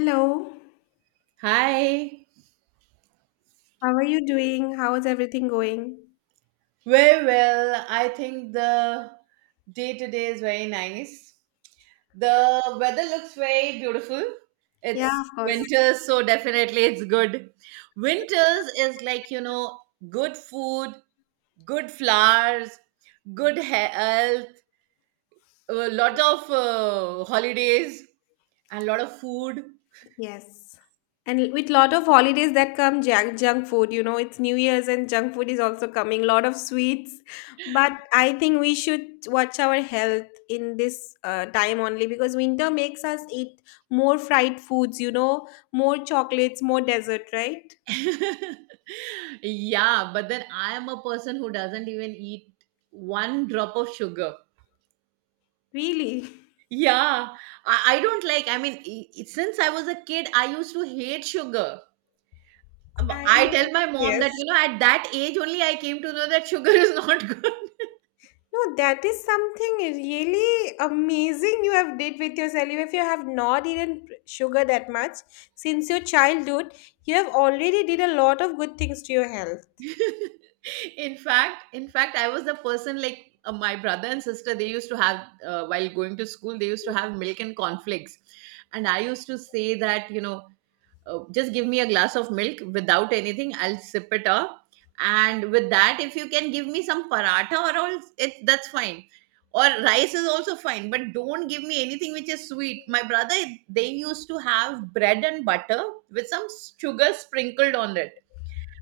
Hello, Hi. how are you doing? How is everything going? Very well. I think the day today is very nice. The weather looks very beautiful. Yeah, It's of course. winter, so definitely it's good. Winters is like, you know, good food, good flowers, good health, a lot of holidays, and a lot of food. Yes. And with lot of holidays that come junk food, you know, it's New Year's and junk food is also coming, lot of sweets. But I think we should watch our health in this time only because winter makes us eat more fried foods, you know, more chocolates, more dessert, right? Yeah, but then I am a person who doesn't even eat one drop of sugar. Really? Yeah, I don't like. I mean, since I was a kid, I used to hate sugar. I I tell my mom that, yes. you know, at that age only I came to know that sugar is not good. No, that is something really amazing you have did with yourself. If you have not eaten sugar that much since your childhood, you have already did a lot of good things to your health. In fact, I was the person like my brother and sister, they used to have, while going to school, they used to have milk and cornflakes. And I used to say that, you know, just give me a glass of milk without anything, I'll sip it up, and with that, if you can give me some paratha or all, it's that's fine. Or rice is also fine, but don't give me anything which is sweet. My brother, they used to have bread and butter with some sugar sprinkled on it,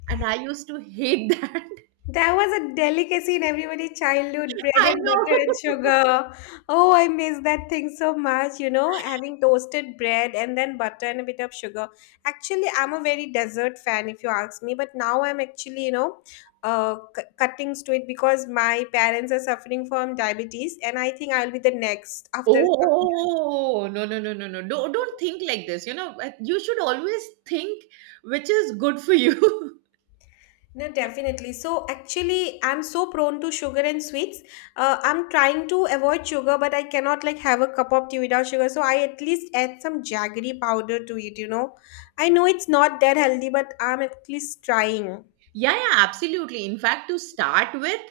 and I used to hate that. That was a delicacy in everybody's childhood, bread I and know. butter and sugar. Oh, I miss that thing so much, you know, having toasted bread and then butter and a bit of sugar. Actually, I'm a very dessert fan, if you ask me, but now I'm actually, you know, cutting to it because my parents are suffering from diabetes, and I think I'll be the next after some years. Oh, no, no, no, no, no! Don't think like this. You know, you should always think which is good for you. No, definitely. So actually, I'm so prone to sugar and sweets. I'm trying to avoid sugar, but I cannot like have a cup of tea without sugar. So I at least add some jaggery powder to it, you know. I know it's not that healthy, but I'm at least trying. Yeah, yeah, absolutely. In fact, to start with,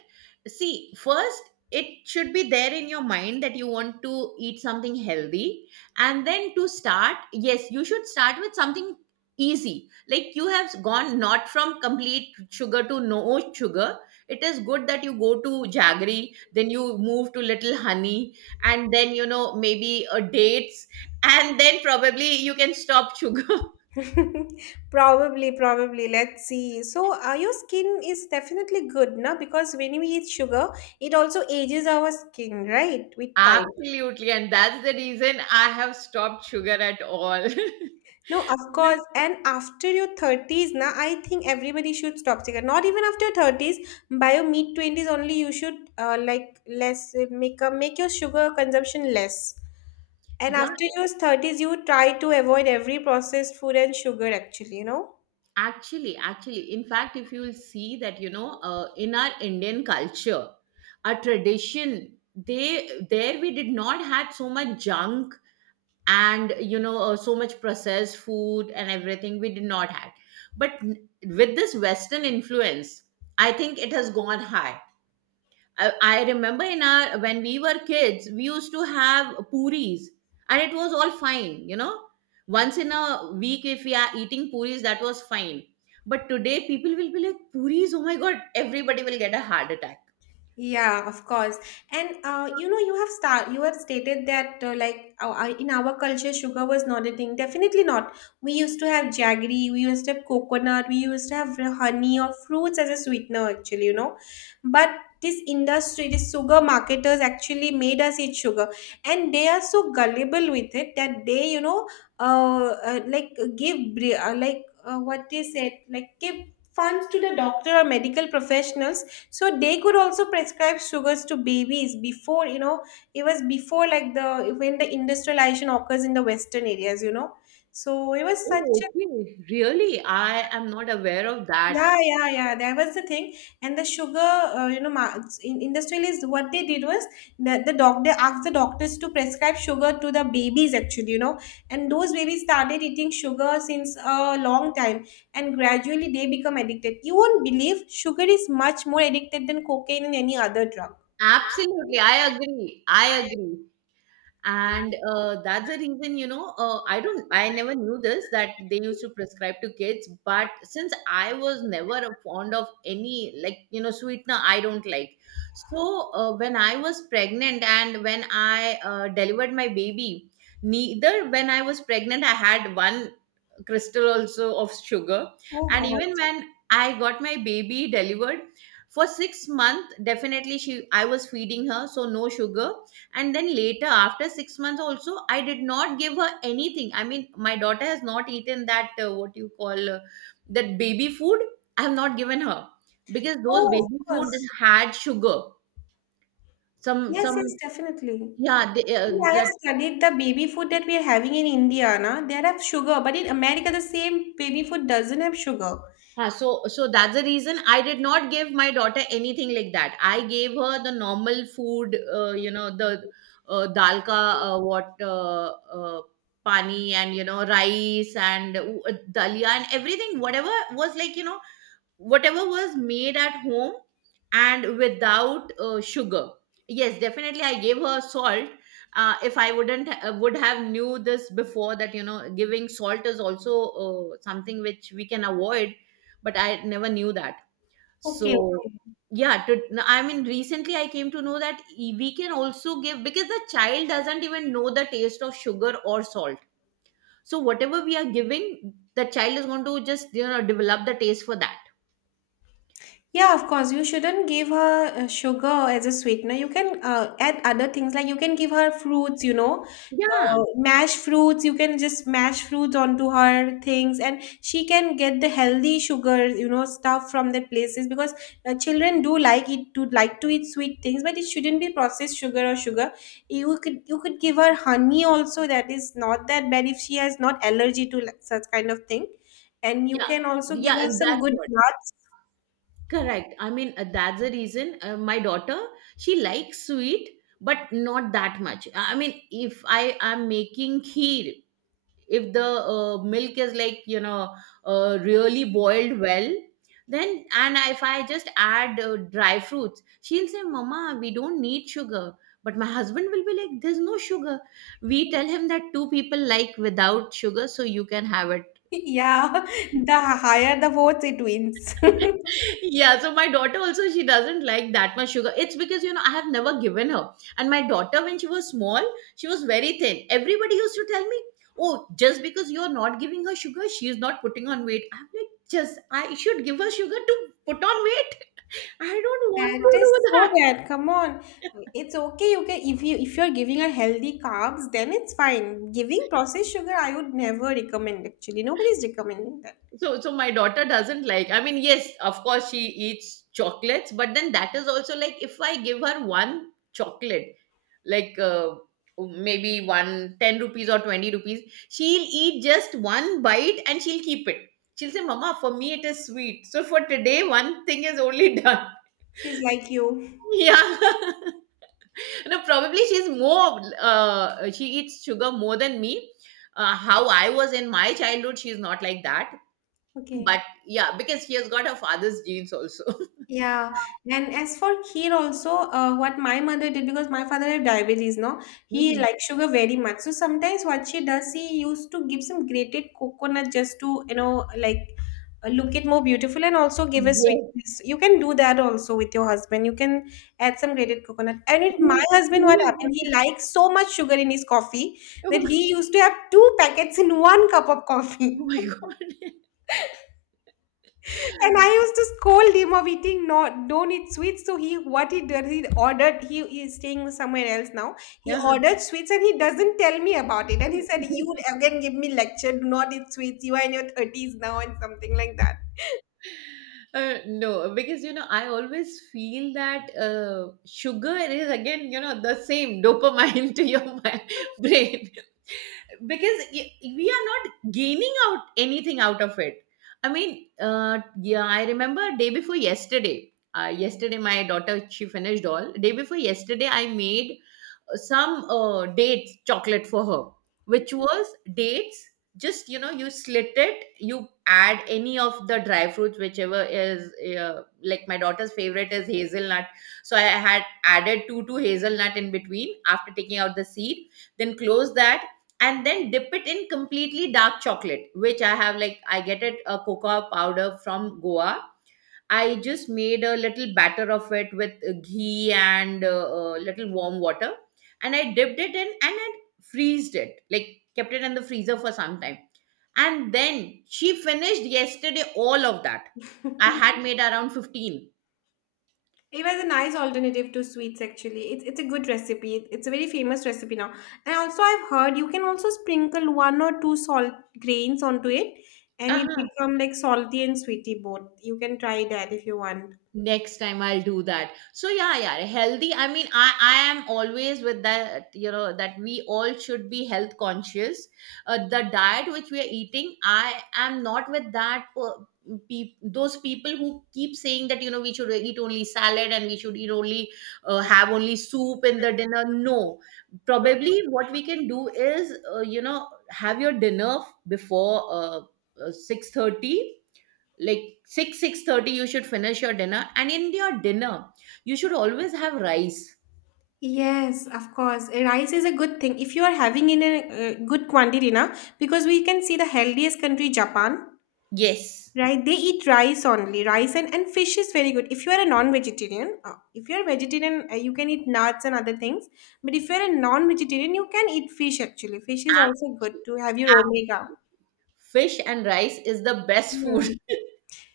see, first, it should be there in your mind that you want to eat something healthy. And then to start, yes, you should start with something easy. Like, you have gone not from complete sugar to no sugar. It is good that you go to jaggery, then you move to little honey, and then, you know, maybe a dates, and then probably you can stop sugar. Probably, probably. Let's see. So your skin is definitely good, na? Because when we eat sugar, it also ages our skin, right? With time. Absolutely, and that's the reason I have stopped sugar at all. No, of course. And after your 30s, na, I think everybody should stop cigarette. Not even after your 30s, by your mid 20s only you should like less make your sugar consumption less. And Yeah, after your 30s, you try to avoid every processed food and sugar actually, you know. actually, in fact, if you will see that, you know, in our Indian culture, our tradition, they there we did not had so much junk, and you know, so much processed food and everything we did not had. But with this Western influence, I think it has gone high. I remember in our when we were kids, we used to have puris, and it was all fine, you know. Once in a week, if we are eating puris, that was fine. But today, people will be like, puris, oh my god, everybody will get a heart attack. Yeah, of course. And you know, you have stated that in our culture, sugar was not a thing. Definitely not. We used to have jaggery, we used to have coconut, we used to have honey or fruits as a sweetener. Actually, you know, but this industry, this sugar marketers actually made us eat sugar, and they are so gullible with it that they, you know, like like what they said, like give funds to the doctor or medical professionals so they could also prescribe sugars to babies before you know. It was before like the when the industrialization occurs in the western areas, you know, so it was such Oh, a. okay. Really? I am not aware of that. Yeah, yeah, yeah, that was the thing. And the sugar you know, in industrialists what they did was that the doctors to prescribe sugar to the babies actually, you know. And those babies started eating sugar since a long time, and gradually they become addicted. You won't believe sugar is much more addicted than cocaine and any other drug. Absolutely. I agree. I agree. And that's the reason, you know, I never knew this that they used to prescribe to kids, but since I was never fond of any, like, you know, sweetener, I don't like. So when I was pregnant and when I delivered my baby, neither when I was pregnant I had one crystal also of sugar. Oh And God. even when I got my baby delivered, for 6 months definitely she, I was feeding her, so no sugar. And then later after 6 months also, I did not give her anything. I mean, my daughter has not eaten that, what you call, that baby food, I have not given her, because No, those of baby food course. had sugar. some Yes, yes, some definitely. yeah they, Actually, I have that. studied the baby food that we are having in India, na? They have sugar, but in America, the same baby food doesn't have sugar. Huh, so that's the reason I did not give my daughter anything like that. I gave her the normal food, you know, the dal ka, what uh, pani, and you know, rice and dalia and everything. Whatever was like, you know, whatever was made at home, and without sugar. Yes, definitely I gave her salt. If I wouldn't would have knew this before, that you know, giving salt is also something which we can avoid. But I never knew that. So Okay, okay. yeah to, no, I mean recently I came to know that we can also give, because the child doesn't even know the taste of sugar or salt. So whatever we are giving, the child is going to just, you know, develop the taste for that. Yeah, of course. You shouldn't give her sugar as a sweetener. You can add other things like you can give her fruits, you know, Yeah. Mash fruits. You can just mash fruits onto her things, and she can get the healthy sugar, you know, stuff from the places because children do like it to like to eat sweet things, but it shouldn't be processed sugar or sugar. You could give her honey also. That is not that bad if she has not allergy to like, such kind of thing. And you Yeah, can also give yeah, her and some that's good what. nuts. Correct. I mean, that's the reason, my daughter, she likes sweet, but not that much. I mean, if I am making kheer, if the milk is like, you know, really boiled well, then, and if I just add dry fruits, she'll say, Mama, we don't need sugar. But my husband will be like, There's no sugar. We tell him that two people like without sugar, so you can have it. Yeah, the higher the votes, it wins. Yeah, so my daughter also, she doesn't like that much sugar. It's because, you know, I have never given her. And my daughter, when she was small, she was very thin. Everybody used to tell me, oh, just because you're not giving her sugar, she is not putting on weight. I'm like, just, I should give her sugar to put on weight? I don't want That to is do so that. bad. Come on. It's okay. You can if you if you're giving her healthy carbs, then it's fine. Giving processed sugar, I would never recommend actually. Nobody's recommending that. So my daughter doesn't like, I mean, yes, of course, she eats chocolates, but then that is also like, if I give her one chocolate, like maybe one 10 rupees or 20 rupees, she'll eat just one bite and she'll keep it. She'll say, Mama, for me it is sweet, so for today one thing is only done. She's like you. Yeah. No, probably she's more, she eats sugar more than me. How I was in my childhood, she's not like that. Okay. But yeah, because he has got her father's genes also. Yeah, and as for kheer also, what my mother did because my father had diabetes, no, he Mhm. likes sugar very much. So sometimes what she does, she used to give some grated coconut just to you know like look it more beautiful and also give a Yes. sweetness. You can do that also with your husband. You can add some grated coconut. And with my Who, husband, who what is happened? going He to? likes so much sugar in his coffee that he used to have two packets in one cup of coffee. Oh my god. And I used to scold him of eating not don't eat sweets. So he what he did, he ordered, he is staying somewhere else now. He Yeah. ordered sweets and he doesn't tell me about it. And he said, you would again give me lecture, do not eat sweets. You are in your thirties now and something like that. No, because you know, I always feel that sugar is again, you know, the same dopamine to your brain, because we are not gaining out anything out of it. I mean, yeah, I remember day before yesterday. Yesterday, my daughter, she finished all. Day before yesterday, I made some dates chocolate for her, which was dates, just you know, you slit it, you add any of the dry fruits, whichever is, like my daughter's favorite is hazelnut. So I had added two hazelnut in between after taking out the seed. Then close that, and then dip it in completely dark chocolate, which I have, like I get it a cocoa powder from Goa. I just made a little batter of it with ghee and a little warm water, and I dipped it in and I freezed it, like kept it in the freezer for some time. And then she finished yesterday all of that. I had made around 15. It was a nice alternative to sweets actually. It's a good recipe. It's a very famous recipe now. And also I've heard you can also sprinkle one or two salt grains onto it and it Uh-huh. become like salty and sweety both. You can try that if you want. Next time I'll do that. So yeah, yeah, healthy, I mean, I am always with that, you know, that we all should be health conscious. The diet which we are eating, I am not with that, per- peop those people who keep saying that you know, we should eat only salad, and we should eat only, have only soup in the dinner. No, probably what we can do is, you know, have your dinner before 6:30, like 6 6:30 you should finish your dinner, and in your dinner you should always have rice. Yes, of course. Rice is a good thing if you are having in a good quantity, na, because we can see the healthiest country, Japan, Yes. right? They eat rice only. Rice and fish is very good. If you are a non-vegetarian, if you are vegetarian, you can eat nuts and other things. But if you are a non-vegetarian, you can eat fish actually. Fish is also good Actually, to have your omega. fish and rice is the best food. Hmm.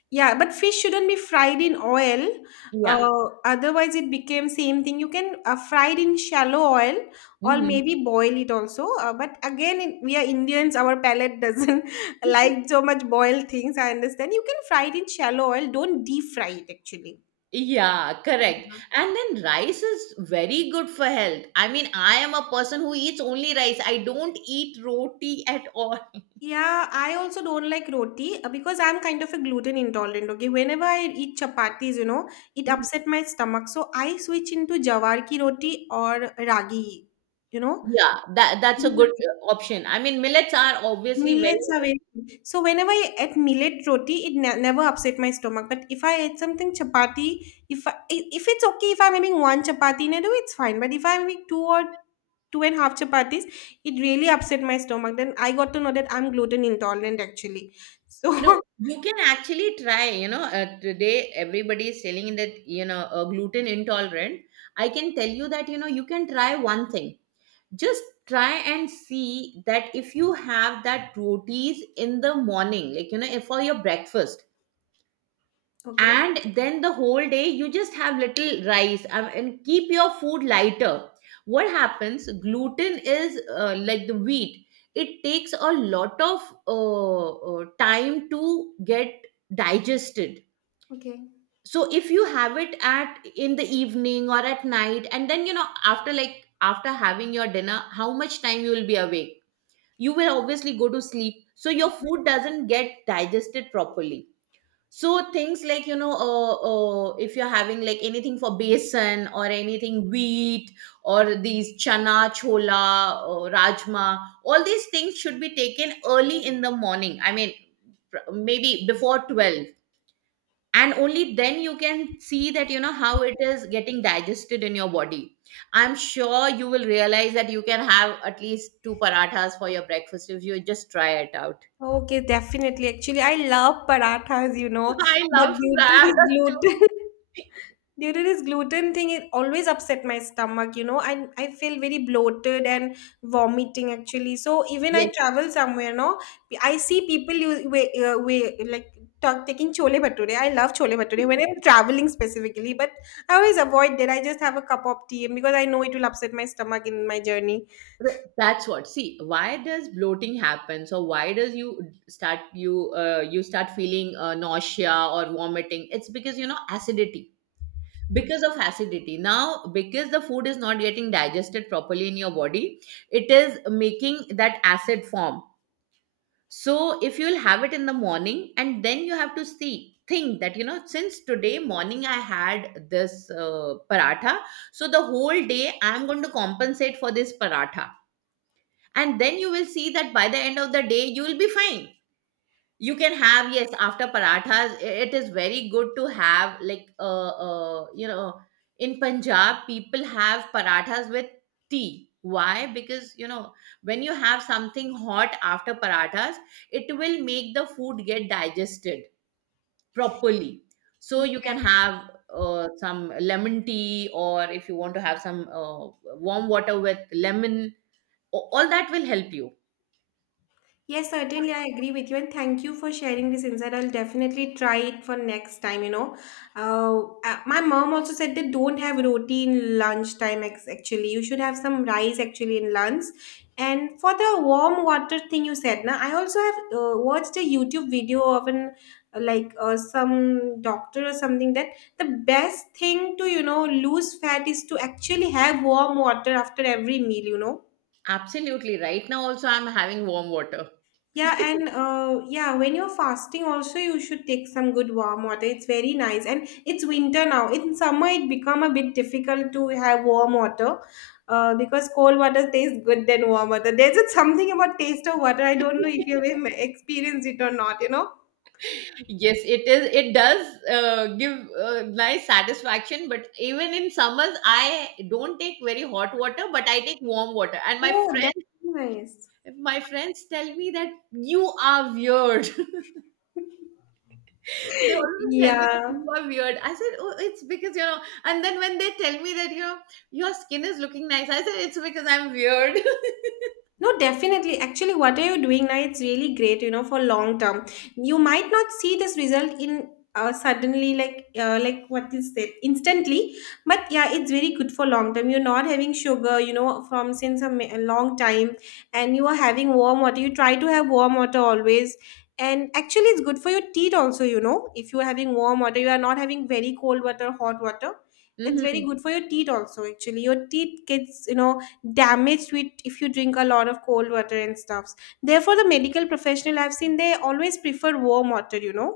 Yeah, but fish shouldn't be fried in oil. Yeah. Otherwise, it became same thing. You can fried in shallow oil or Mhm. maybe boil it also. But again, in, we are Indians. Our palate doesn't like so much boiled things. I understand. You can fry it in shallow oil. Don't deep fry it actually. Yeah, correct. Mhm. And then rice is very good for health. I mean, I am a person who eats only rice. I don't eat roti at all. Yeah, I also don't like roti because I'm kind of a gluten intolerant. Okay, whenever I eat chapatis, you know, it Mhm. upset my stomach. So I switch into jawar ki roti or ragi. You know, Yeah, that's a good option. I mean, millets are obviously very. millets are very good. So whenever I ate millet roti, it ne never upset my stomach. But if I ate something chapati, if it's okay, if I'm having one chapati in a day, it's fine. But if I'm having two and a half chapatis, it really upset my stomach. Then I got to know that I'm gluten intolerant actually. So No, you can actually try. You know, today everybody is selling that you know, gluten intolerant. I can tell you that you know, you can try one thing. Just try and see that if you have that rotis in the morning, like you know, for your breakfast, okay, and then the whole day you just have little rice, and keep your food lighter. What happens, gluten is, like the wheat, it takes a lot of time to get digested. okay. So if you have it at in the evening or at night, and then you know, after like after having your dinner, how much time you will be awake, you will obviously go to sleep, so your Hmm. food doesn't get digested properly. So things like you know, if you're having like anything for besan, or anything wheat, or these chana chola or rajma, all these things should be taken early in the morning. I mean, maybe before 12, and only then you can see that you know how it is getting digested in your body. I'm sure you will realize that you can have at least two parathas for your breakfast if you just try it out. Okay, definitely. Actually, I love parathas, you know, I but love due to that. this That's too. gluten. Due to this gluten thing, it always upset my stomach, you know, and I feel very bloated and vomiting actually. So even I travel somewhere, no, I see people use way, talk, taking chole bhature. I love chole bhature when I'm traveling specifically, but I always avoid that. I just have a cup of tea because I know it will upset my stomach in my journey. That's what. See, why does bloating happen? So why does you start feeling nausea or vomiting? It's because acidity. Because of acidity. Now, because the food is not getting digested properly in your body, it is making that acid form. So if you'll have it in the morning, and then you have to see think that, you know, since today morning I had this paratha, so the whole day I'm going to compensate for this paratha, and then you will see that by the end of the day you will be fine. You can have, yes, after parathas it is very good to have, like in Punjab, people have parathas with tea. Why? Because, you know, when you have something hot after parathas, it will make the food get digested properly. So you can Yes. have some lemon tea, or if you want to have some warm water with lemon. All that will help you. Yes, certainly, I agree with you, and thank you for sharing this insight. I'll definitely try it for next time. You know, uh, my mom also said that don't have roti in lunchtime. Actually, you should have some rice actually in lunch. And for the warm water thing you said, now I also have watched a YouTube video of an some doctor or something that the best thing to you know lose fat is to actually have warm water after every meal. You know. Absolutely. Right now also I'm having warm water. Yeah, and yeah, when you're fasting, also you should take some good warm water. It's very nice, and it's winter now. In summer, it become a bit difficult to have warm water, because cold water tastes good than warm water. There's just something about taste of water. I don't know if experienced it or not. You know? Yes, it does give nice satisfaction, but even in summers I don't take very hot water, but I take warm water. And my Oh, friend that's nice. my friends tell me that you are weird. They always tell me that Yeah. you are weird. I said, oh, it's because you know. And then when they tell me that, you know, your skin is looking nice, I said it's because I'm weird. No, definitely. Actually, what are you doing now? It's really great, you know, for long term. You might not see this result in suddenly, like what is it, instantly. But yeah, it's very good for long term. You're not having sugar, you know, from since a, ma- a long time, and you are having warm water. You try to have warm water always, and actually, it's good for your teeth also. You know, if you are having warm water, you are not having very cold water, hot water. It's very Hmm. good for your teeth also. Actually, your teeth gets you know damaged with if you drink a lot of cold water and stuffs. Therefore the medical professional I've seen, they always prefer warm water, you know.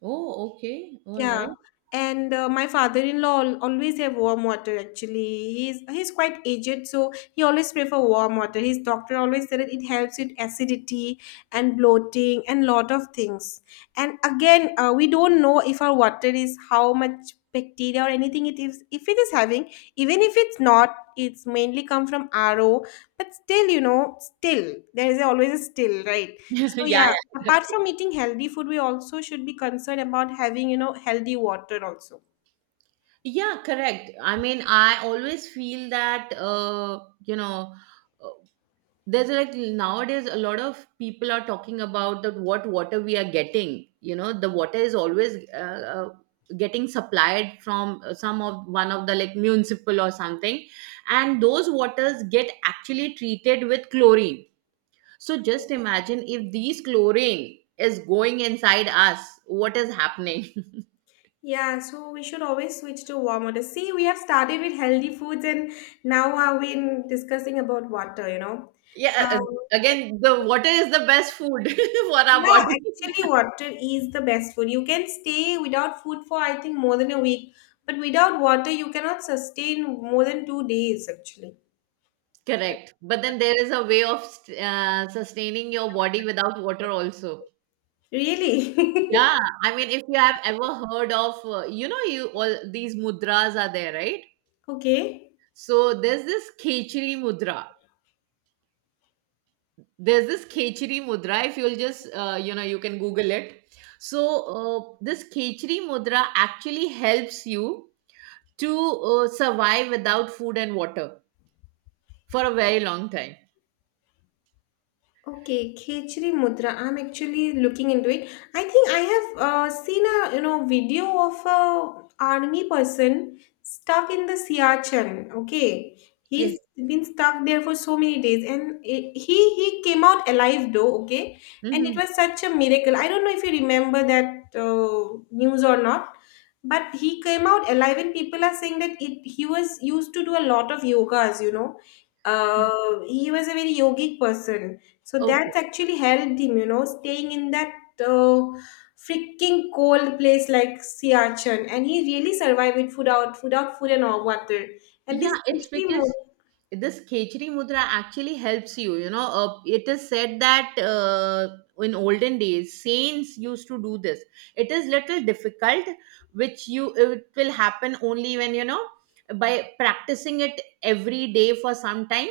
Oh, okay. All Yeah, right. and my father-in-law always have warm water. Actually, he's quite aged, so he always prefer warm water. His doctor always said that it helps with acidity and bloating and lot of things. And again, we don't know if our water is how much bacteria or anything it is. If it is having, even if it's not, it's mainly come from RO. But still, still there is always a still, right? So Yeah, yeah, yeah. apart from eating healthy food, we also should be concerned about having, healthy water also. Yeah, correct. I mean, I always feel that, uh, there's, like, nowadays a lot of people are talking about that what water we are getting. You know, the water is always getting supplied from some of one of the, like, municipal or something, and those waters get actually treated with chlorine. So just imagine if these chlorine is going inside us, what is happening? Yeah, so we should always switch to warm water. See, we have started with healthy foods and now are we in discussing about water. Yeah, Um, again, the water is the best food for our yeah, body. actually water is the best food. You can stay without food for I think more than a week, but without water you cannot sustain more than 2 days actually. Correct. But then there is a way of sustaining your body without water also. Really? Yeah, I mean, if you have ever heard of, you all these mudras are there, right? Okay. So there's this Khechri mudra. There's this Khechri mudra. If you'll just, you can Google it. So this Khechri mudra actually helps you to survive without food and water for a very long time. Okay, Khechri Mudra. I'm actually looking into it. I think I have seen a video of a army person stuck in the Siachen. Okay, Yes. he's been stuck there for so many days, and it, he came out alive though. Okay, and it Mhm. was such a miracle. I don't know if you remember that news or not, but he came out alive, and people are saying that it he was used to do a lot of yogas. You know, Mhm. uh, he was a very yogic person so that's Okay. actually helped him, staying in that uh, freaking cold place like Siachen, and he really survived with food out, food out, food and all water. And this Yeah, it's actually more. because this Khechri mudra actually helps you. You know, it is said that in olden days, saints used to do this. It is little difficult, which you it will happen only when, you know, by practicing it every day for some time.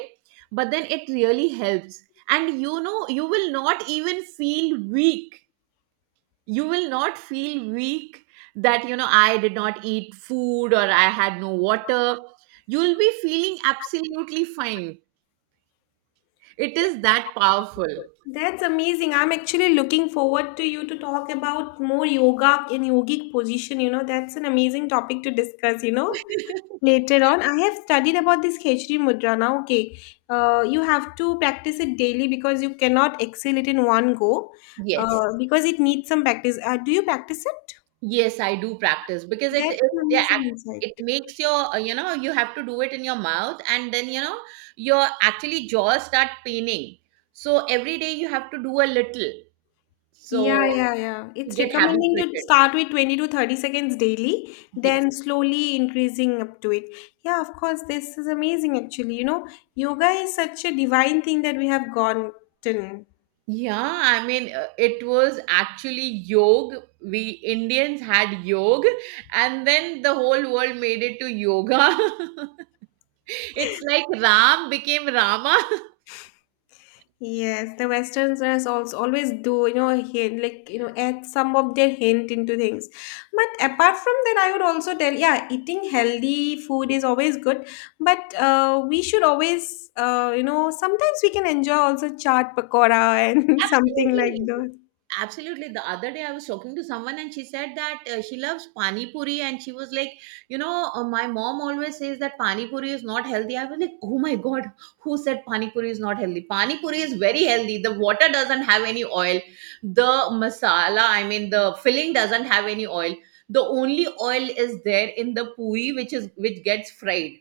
But then it really helps, and you know, you will not feel weak, that, you know, I did not eat food or I had no water. You'll be feeling absolutely fine. It is that powerful. That's amazing. I'm actually looking forward to you to talk about more yoga in yogic position. That's an amazing topic to discuss. Later on, I have studied about this Khechri mudra. Now, okay, you have to practice it daily because you cannot excel it in one go uh, Yes, because it needs some practice. Do you practice it? yes, I do practice, because That's it, an yeah, amazing it insight. makes your, you have to do it in your mouth, and then, you know, your actually jaws start paining. So every day you have to do a little, Yeah, so yeah, yeah. to It's get recommending to habituated. start with 20 to 30 seconds daily, Yes. then slowly increasing up to it. Yeah, of course, this is amazing actually. Yoga is such a divine thing that we have gotten. Yeah, I mean, it was actually yoga. We Indians had yoga, and then the whole world made it to yoga. It's like Ram became Rama. Yes, the Westerners also always do, hint, like, add some of their hint into things. But apart from that, I would also tell, yeah, eating healthy food is always good. But we should always, sometimes we can enjoy also chaat pakora and something like Absolutely. Absolutely. The other day I was talking to someone and she said that she loves pani puri, and she was like, you know, my mom always says that pani puri is not healthy. I was like, oh my god, who said pani puri is not healthy? Pani puri is very healthy. The water doesn't have any oil. The masala, I mean the filling, doesn't have any oil. The only oil is there in the puri, which is which gets fried.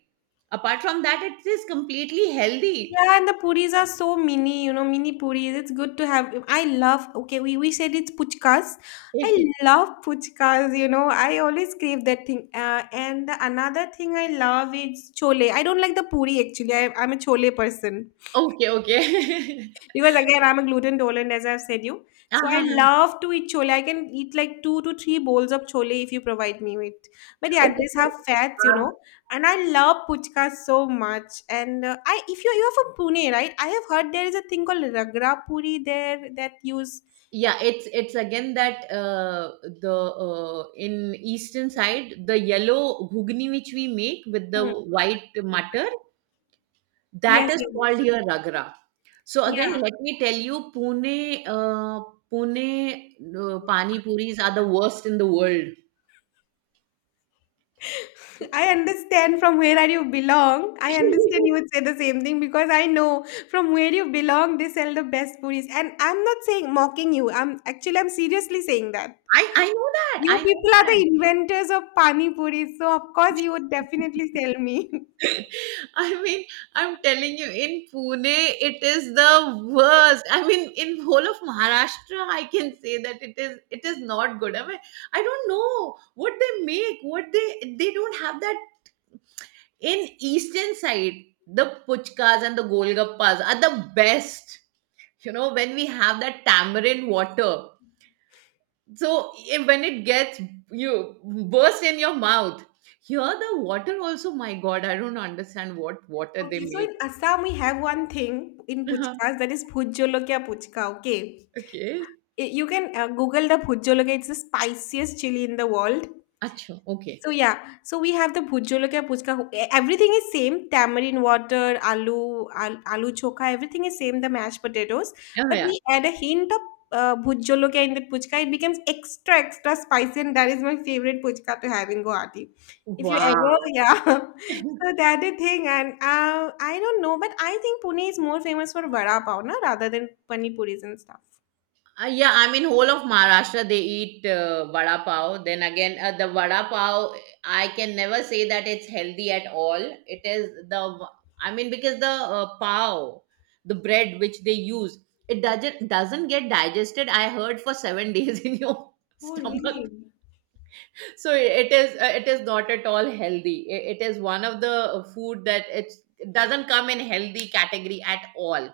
Apart from that, it is completely healthy. Yeah, and the puris are so mini, mini puris. It's good to have. I love, okay, we said it's puchkas. I Okay, love puchkas, I always crave that thing. And the another thing I love is chole. I don't like the puri actually. I'm a chole person. Okay. Because again, I'm a gluten tolerant, as I've said you. Uh So I huh. love to eat chole. I can eat like two to three bowls of chole if you provide me with. But yeah, Okay, these so, have fats, you um, know. And I love puchka so much. And if you're from Pune, right? I have heard there is a thing called ragra puri there that use. yeah, it's again that, the in eastern side, the yellow ghugni which we make with the Hmm. white mutter, that Yes, is yes, called here ragra. So yes. again, let me tell you, Pune pani puris are the Yeah. worst in the world. I understand from where are you belong. I understand you would say the same thing because I know from where you belong they sell the best puris. And I'm not saying mocking you. I'm seriously saying that. I know that, I You people are know. the inventors of pani puris, so of course you would definitely sell me. I mean, I'm telling you, in Pune, it is the worst. I mean, in whole of Maharashtra, I can say that it is not good. I mean, I don't know what they make. What they don't have that in eastern side. The puchkas and the golgappas are the best. You know, when we have that tamarind water. So if, when it gets you burst in your mouth. Here the water also, my God, I don't understand what water they Okay, so make. in Assam we have one thing in Uh-huh. puchkas that is bhujolokya puchka. Okay, Okay. You can Google the bhujolokya. It's the spiciest chili in the world. Acha, okay. So yeah, so we have the bhujolokya puchka. Everything is same. Tamarind water, aloo, aloo chokha. Everything is same. The mashed potatoes, Oh, but yeah. we add a hint of bhujolokya in that puchka. It becomes extra extra spicy, and that is my favorite puchka to have in Guwahati. If you ever, Wow. yeah. So that is thing, and I don't know, but I think Pune is more famous for vada pav, na, rather than pani puris and stuff. Yeah, I mean, whole of Maharashtra they eat vada pav. Then again, the vada pav, I can never say that it's healthy at all. It is the, I mean, because the pav, the bread which they use, it doesn't get digested, I heard, for 7 days in your Oh stomach. really? So it is, it is not at all healthy. It is one of the food that it doesn't come in healthy category at all.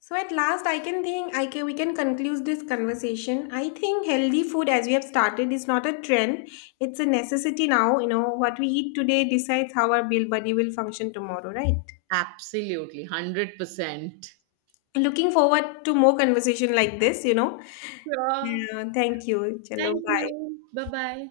So at last, I can think I can we can conclude this conversation. I think healthy food, as we have started, is not a trend; it's a necessity now. You know what we eat today decides how our build body will function tomorrow, right? Absolutely, 100%. Looking forward to more conversation like this. Sure. Yeah, thank you. Chalo, Thank bye. you, bye bye.